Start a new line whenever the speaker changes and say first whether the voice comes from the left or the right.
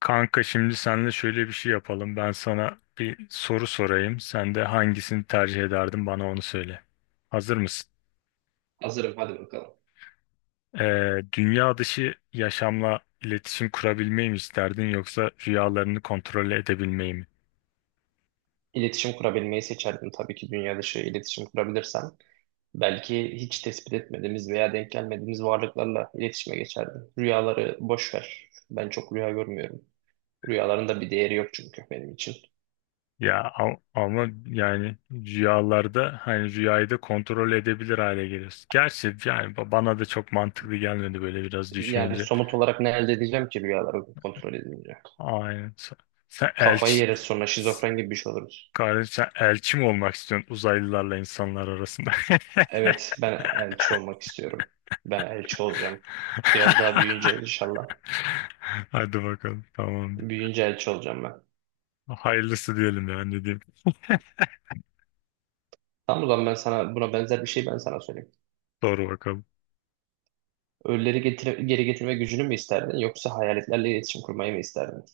left: Kanka şimdi seninle şöyle bir şey yapalım. Ben sana bir soru sorayım. Sen de hangisini tercih ederdin bana onu söyle. Hazır mısın?
right: Hazırım, hadi bakalım.
left: Dünya dışı yaşamla iletişim kurabilmeyi mi isterdin yoksa rüyalarını kontrol edebilmeyi mi?
right: İletişim kurabilmeyi seçerdim tabii ki, dünya dışı iletişim kurabilirsem. Belki hiç tespit etmediğimiz veya denk gelmediğimiz varlıklarla iletişime geçerdim. Rüyaları boş ver. Ben çok rüya görmüyorum. Rüyaların da bir değeri yok çünkü benim için.
left: Ama yani rüyalarda hani rüyayı da kontrol edebilir hale geliyorsun. Gerçi yani bana da çok mantıklı gelmedi böyle biraz
right: Yani
left: düşününce.
right: somut olarak ne elde edeceğim ki rüyaları kontrol edince?
left: Aynen. Sen
right: Kafayı
left: elçi
right: yeriz sonra,
left: s-
right: şizofren gibi bir şey oluruz.
left: Kardeşim sen elçi mi olmak istiyorsun uzaylılarla insanlar arasında?
right: Evet, ben elçi olmak istiyorum. Ben elçi olacağım. Biraz daha büyüyünce inşallah.
left: Hadi bakalım. Tamam.
right: Büyüyünce elçi olacağım ben.
left: Hayırlısı diyelim ya, ne diyeyim.
right: Tamam, o zaman ben sana buna benzer bir şey ben sana söyleyeyim.
left: Doğru bakalım.
right: Ölüleri geri getirme gücünü mü isterdin yoksa hayaletlerle iletişim kurmayı mı isterdin?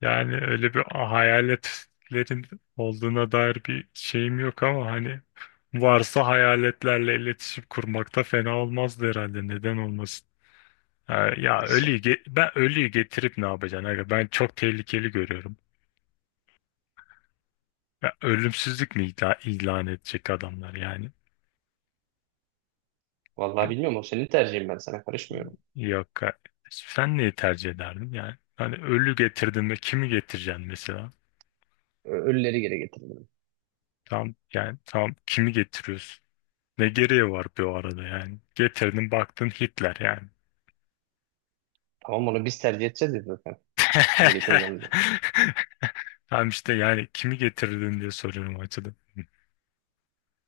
left: Yani öyle bir hayaletlerin olduğuna dair bir şeyim yok, ama hani varsa hayaletlerle iletişim kurmakta fena olmazdı herhalde. Neden olmasın?
right: Nasıl?
left: Ben ölüyü getirip ne yapacaksın? Aga? Ben çok tehlikeli görüyorum. Ya ölümsüzlük mi ilan edecek adamlar yani?
right: Vallahi bilmiyorum, o senin tercihin, ben sana karışmıyorum.
left: Yok. Ha. Sen neyi tercih ederdin yani? Hani ölü getirdin ve kimi getireceksin mesela?
right: Ölüleri geri getirdim.
left: Tam yani tam kimi getiriyorsun? Ne gereği var bir o arada yani? Getirdin baktın Hitler yani.
right: Tamam, onu biz tercih edeceğiz ya zaten. Kimi getireceğim diye.
left: Tam işte, yani kimi getirdin diye soruyorum o açıdan.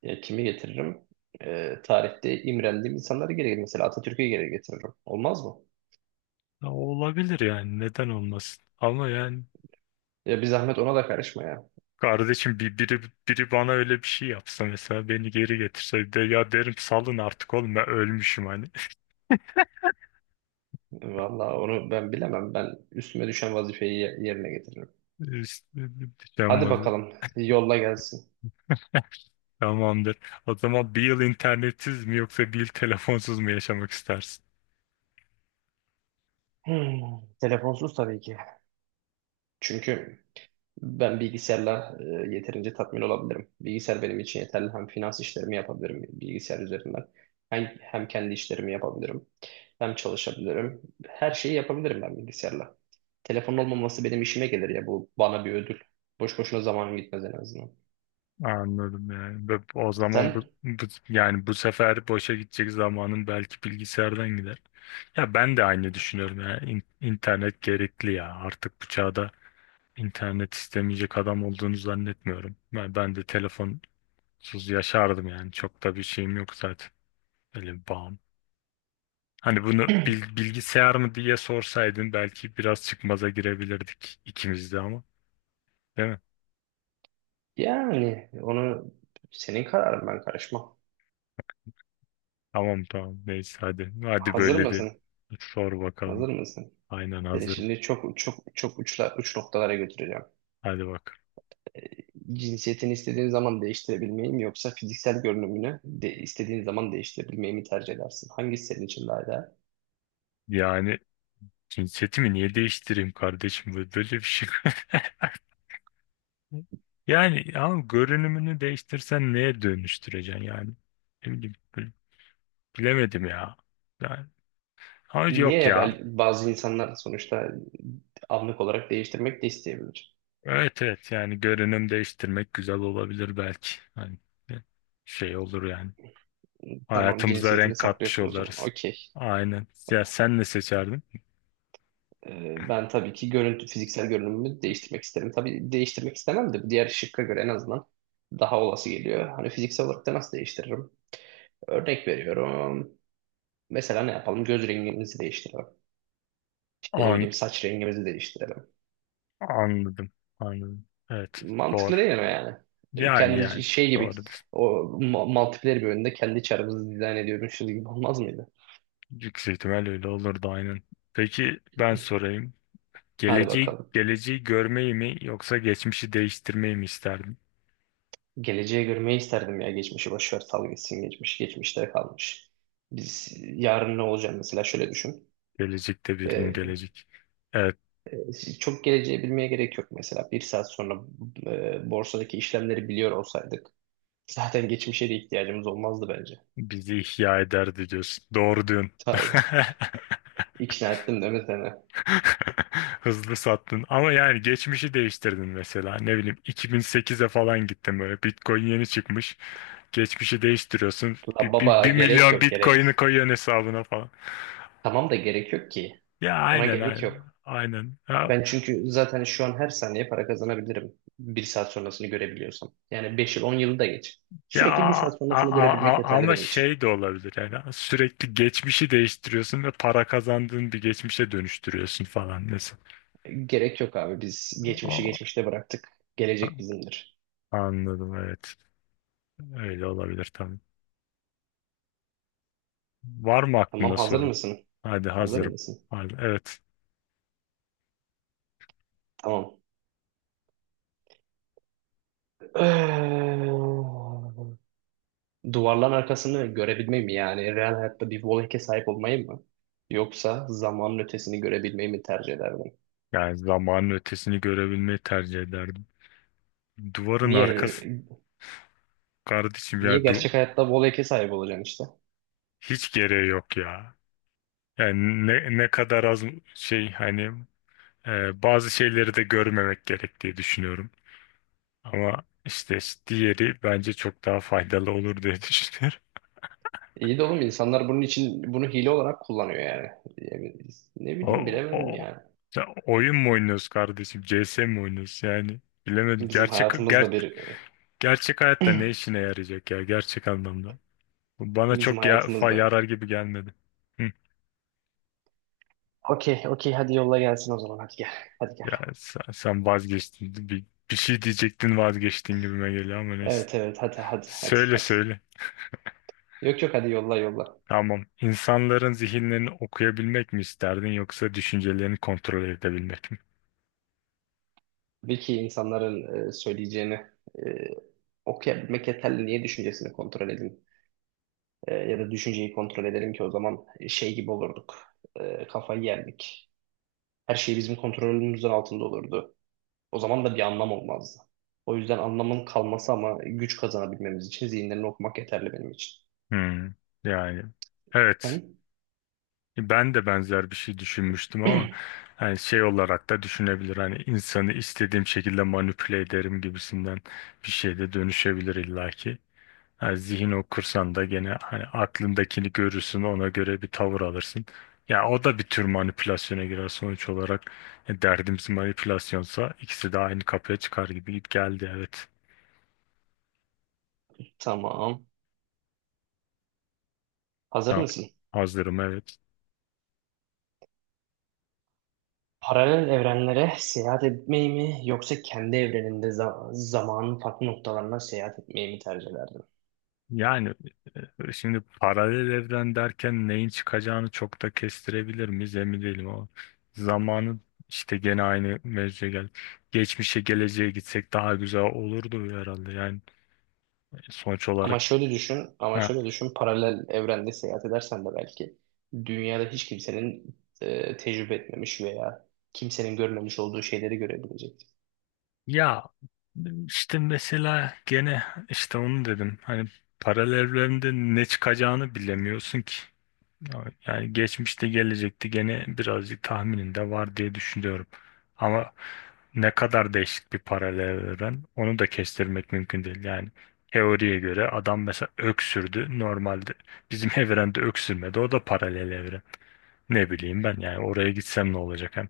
right: Ya kimi getiririm? Tarihte imrendiğim insanları geri getiririm. Mesela Atatürk'ü geri getiririm. Olmaz mı?
left: Ya olabilir yani, neden olmasın? Ama yani
right: Ya bir zahmet ona da karışma ya.
left: Kardeşim bir, biri, biri bana öyle bir şey yapsa, mesela beni geri getirse, de ya derim salın artık oğlum, ben ölmüşüm hani.
right: Vallahi onu ben bilemem. Ben üstüme düşen vazifeyi yerine getiririm.
left: İşte.
right: Hadi
left: Yaşanmadı.
right: bakalım, yolla gelsin.
left: Tamamdır. O zaman bir yıl internetsiz mi yoksa bir yıl telefonsuz mu yaşamak istersin?
right: Hmm, Telefonsuz tabii ki. Çünkü ben bilgisayarla yeterince tatmin olabilirim. Bilgisayar benim için yeterli. Hem finans işlerimi yapabilirim bilgisayar üzerinden. Hem kendi işlerimi yapabilirim. Hem çalışabilirim. Her şeyi yapabilirim ben bilgisayarla. Telefonun olmaması benim işime gelir ya. Bu bana bir ödül. Boş boşuna zamanım gitmez en azından.
left: Anladım yani. Ve o zaman
right: Sen
left: yani bu sefer boşa gidecek zamanın belki bilgisayardan gider. Ya ben de aynı düşünüyorum ya. İnternet gerekli ya. Artık bu çağda internet istemeyecek adam olduğunu zannetmiyorum. Ben de telefon Suz yaşardım yani. Çok da bir şeyim yok zaten. Öyle bir bağım. Hani bunu bilgisayar mı diye sorsaydın belki biraz çıkmaza girebilirdik ikimiz de, ama. Değil mi?
right: yani onu, senin kararın, ben karışmam.
left: Tamam. Neyse hadi. Hadi
right: Hazır
left: böyle de
right: mısın?
left: sor bakalım.
right: Hazır mısın?
left: Aynen,
right: Seni
left: hazırım.
right: şimdi çok çok çok uç noktalara götüreceğim.
left: Hadi bak.
right: Cinsiyetini istediğin zaman değiştirebilmeyi mi yoksa fiziksel görünümünü de istediğin zaman değiştirebilmeyi mi tercih edersin? Hangisi senin için daha değerli?
left: Yani cinsiyetimi niye değiştireyim kardeşim? Böyle bir şey. Yani ama görünümünü değiştirsen neye dönüştüreceksin yani? Ne bileyim, böyle bilemedim ya. Yani, ama
right: Niye
left: yok
right: ya,
left: ya.
right: bazı insanlar sonuçta anlık olarak değiştirmek de isteyebilir.
left: Evet, yani görünüm değiştirmek güzel olabilir belki. Hani şey olur yani.
right: Tamam,
left: Hayatımıza
right: cinsiyetini
left: renk katmış
right: saklıyorsun o zaman.
left: oluruz.
right: Okey.
left: Aynen. Ya sen ne seçerdin?
right: Ben tabii ki fiziksel görünümümü değiştirmek isterim. Tabii değiştirmek istemem de bu, diğer şıkka göre en azından daha olası geliyor. Hani fiziksel olarak da nasıl değiştiririm? Örnek veriyorum. Mesela ne yapalım? Göz rengimizi değiştirelim. İşte ne
left: An
right: bileyim, saç rengimizi değiştirelim.
left: anladım. Anladım. Evet, doğru.
right: Mantıklı değil mi yani?
left: Yani
right: Kendi
left: yani
right: şey gibi,
left: doğrudur.
right: o multiplayer bir oyunda kendi çarımızı dizayn ediyormuşuz gibi olmaz mıydı?
left: Yüksek ihtimal öyle olurdu, aynen. Peki ben sorayım.
right: Hadi
left: Geleceği,
right: bakalım.
left: geleceği görmeyi mi yoksa geçmişi değiştirmeyi mi isterdin?
right: Geleceğe görmeyi isterdim ya. Geçmişi boş ver, sal gitsin geçmiş. Geçmişte kalmış. Biz yarın ne olacak mesela, şöyle düşün.
left: Gelecekte bir gün
right: Ee,
left: gelecek. Evet,
right: Çok geleceği bilmeye gerek yok mesela. Bir saat sonra borsadaki işlemleri biliyor olsaydık zaten geçmişe de ihtiyacımız olmazdı bence.
left: bizi ihya ederdi diyorsun. Doğru diyorsun.
right: Tabii. İkna ettim değil mi seni?
left: Hızlı sattın. Ama yani geçmişi değiştirdin mesela. Ne bileyim 2008'e falan gittin böyle. Bitcoin yeni çıkmış. Geçmişi değiştiriyorsun.
right: La
left: Bir, bir,
right: baba,
left: bir
right: gerek
left: milyon
right: yok gerek.
left: Bitcoin'i koyuyorsun hesabına falan.
right: Tamam da gerek yok ki.
left: Ya
right: Ona
left: aynen
right: gerek
left: aynen.
right: yok.
left: Aynen. Ha,
right: Ben çünkü zaten şu an her saniye para kazanabilirim. Bir saat sonrasını görebiliyorsam. Yani 5 yıl 10 yılı da geç.
left: Ya
right: Sürekli bir
left: a-
right: saat sonrasını
left: a-
right: görebilmek
left: a-
right: yeterli
left: Ama
right: benim için.
left: şey de olabilir yani, sürekli geçmişi değiştiriyorsun ve para kazandığın bir geçmişe dönüştürüyorsun falan mesela.
right: Gerek yok abi. Biz geçmişi
left: O-
right: geçmişte bıraktık. Gelecek bizimdir.
left: Anladım, evet, öyle olabilir tabii. Var mı
right: Tamam,
left: aklında
right: hazır
left: sorun?
right: mısın?
left: Hadi,
right: Hazır
left: hazırım.
right: mısın?
left: Hadi, evet,
right: Tamam. Duvarların arkasını görebilmeyi mi yani? Real hayatta bir Wallhack'e sahip olmayı mı? Yoksa zamanın ötesini görebilmeyi mi tercih ederdin?
left: yani zamanın ötesini görebilmeyi tercih ederdim. Duvarın arkası
right: Niye
left: kardeşim
right: niye
left: ya du
right: gerçek hayatta Wallhack'e sahip olacaksın işte?
left: Hiç gereği yok ya. Yani ne kadar az şey, hani bazı şeyleri de görmemek gerek diye düşünüyorum. Ama işte diğeri bence çok daha faydalı olur diye düşünüyorum.
right: İyi de oğlum, insanlar bunun için bunu hile olarak kullanıyor yani. Yani ne bileyim,
left: O,
right: bilemedim
left: o,
right: yani.
left: Ya oyun mu oynuyoruz kardeşim? CS mi oynuyoruz? Yani bilemedim.
right: Bizim hayatımızda bir
left: Gerçek hayatta ne işine yarayacak ya, gerçek anlamda? Bu bana
right: Bizim
left: çok ya,
right: hayatımızda.
left: yarar gibi gelmedi. Hı.
right: Okey, okey, hadi yolla gelsin o zaman, hadi gel. Hadi
left: Ya
right: gel.
left: sen, sen vazgeçtin. Bir şey diyecektin, vazgeçtin gibime geliyor ama neyse.
right: Evet, evet, hadi hadi hadi
left: Söyle
right: hadi.
left: söyle.
right: Yok, yok, hadi yolla yolla.
left: Tamam. İnsanların zihinlerini okuyabilmek mi isterdin yoksa düşüncelerini kontrol edebilmek mi?
right: Tabii insanların söyleyeceğini e, okuyabilmek yeterli. Niye düşüncesini kontrol edin? Ya da düşünceyi kontrol edelim ki, o zaman şey gibi olurduk. Kafayı yerdik. Her şey bizim kontrolümüzün altında olurdu. O zaman da bir anlam olmazdı. O yüzden anlamın kalması ama güç kazanabilmemiz için zihinlerini okumak yeterli benim için.
left: Hmm, yani evet,
right: Sen?
left: ben de benzer bir şey düşünmüştüm ama hani şey olarak da düşünebilir, hani insanı istediğim şekilde manipüle ederim gibisinden bir şey de dönüşebilir illaki. Yani zihin okursan da gene hani aklındakini görürsün, ona göre bir tavır alırsın. Ya o da bir tür manipülasyona girer sonuç olarak. Derdimiz manipülasyonsa ikisi de aynı kapıya çıkar gibi geldi, evet.
right: Tamam. Hazır
left: Ya,
right: mısın?
left: hazırım, evet.
right: Paralel evrenlere seyahat etmeyi mi yoksa kendi evreninde zamanın farklı noktalarına seyahat etmeyi mi tercih ederdin?
left: Yani şimdi paralel evren derken neyin çıkacağını çok da kestirebilir miyiz emin değilim ama zamanın işte gene aynı mevzuya gel. Geçmişe geleceğe gitsek daha güzel olurdu herhalde, yani sonuç
right: Ama
left: olarak.
right: şöyle düşün, ama
left: Ha.
right: şöyle düşün, paralel evrende seyahat edersen de belki dünyada hiç kimsenin tecrübe etmemiş veya kimsenin görmemiş olduğu şeyleri görebilecek.
left: Ya işte mesela gene işte onu dedim hani paralel evrende ne çıkacağını bilemiyorsun ki. Evet, yani geçmişte gelecekte gene birazcık tahmininde var diye düşünüyorum. Ama ne kadar değişik bir paralel evren, onu da kestirmek mümkün değil. Yani teoriye göre adam mesela öksürdü. Normalde bizim evrende öksürmedi. O da paralel evren. Ne bileyim ben, yani oraya gitsem ne olacak hem.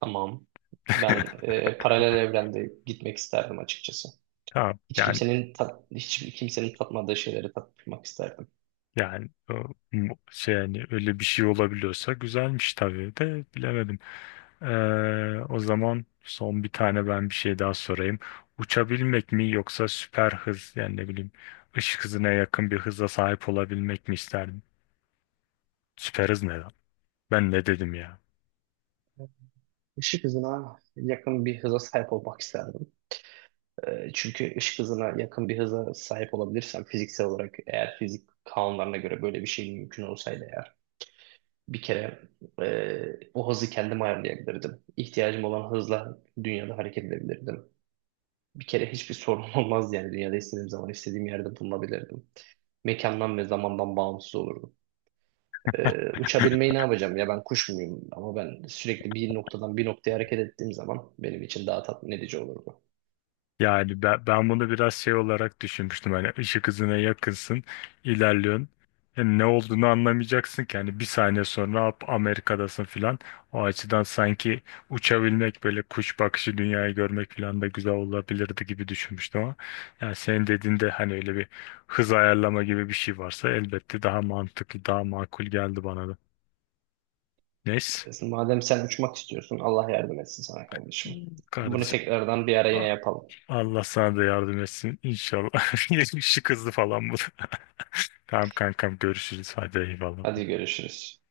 right: Tamam. Ben, paralel evrende gitmek isterdim açıkçası.
left: Tamam yani,
right: Hiç kimsenin tatmadığı şeyleri tatmak isterdim.
left: yani o, şey yani öyle bir şey olabiliyorsa güzelmiş tabii de bilemedim. O zaman son bir tane ben bir şey daha sorayım. Uçabilmek mi yoksa süper hız yani ne bileyim ışık hızına yakın bir hıza sahip olabilmek mi isterdin? Süper hız ne lan? Ben ne dedim ya?
right: Işık hızına yakın bir hıza sahip olmak isterdim. Çünkü ışık hızına yakın bir hıza sahip olabilirsem, fiziksel olarak, eğer fizik kanunlarına göre böyle bir şey mümkün olsaydı, eğer bir kere o hızı kendim ayarlayabilirdim. İhtiyacım olan hızla dünyada hareket edebilirdim. Bir kere hiçbir sorun olmazdı, yani dünyada istediğim zaman istediğim yerde bulunabilirdim. Mekandan ve zamandan bağımsız olurdu. Uçabilmeyi ne yapacağım ya, ben kuş muyum? Ama ben sürekli bir noktadan bir noktaya hareket ettiğim zaman benim için daha tatmin edici olurdu.
left: Yani ben bunu biraz şey olarak düşünmüştüm. Hani ışık hızına yakınsın, ilerliyorsun. Yani ne olduğunu anlamayacaksın ki. Hani bir saniye sonra hop Amerika'dasın filan. O açıdan sanki uçabilmek böyle kuş bakışı dünyayı görmek filan da güzel olabilirdi gibi düşünmüştüm ama. Yani senin dediğinde hani öyle bir hız ayarlama gibi bir şey varsa elbette daha mantıklı, daha makul geldi bana da. Neyse
right: Madem sen uçmak istiyorsun, Allah yardım etsin sana kardeşim. Bunu
left: kardeşim.
right: tekrardan bir ara yine
left: A-
right: yapalım.
left: Allah sana da yardım etsin inşallah. Işık hızlı falan bu. Da. Tamam kankam, görüşürüz. Hadi
right: Hadi
left: eyvallah.
right: görüşürüz.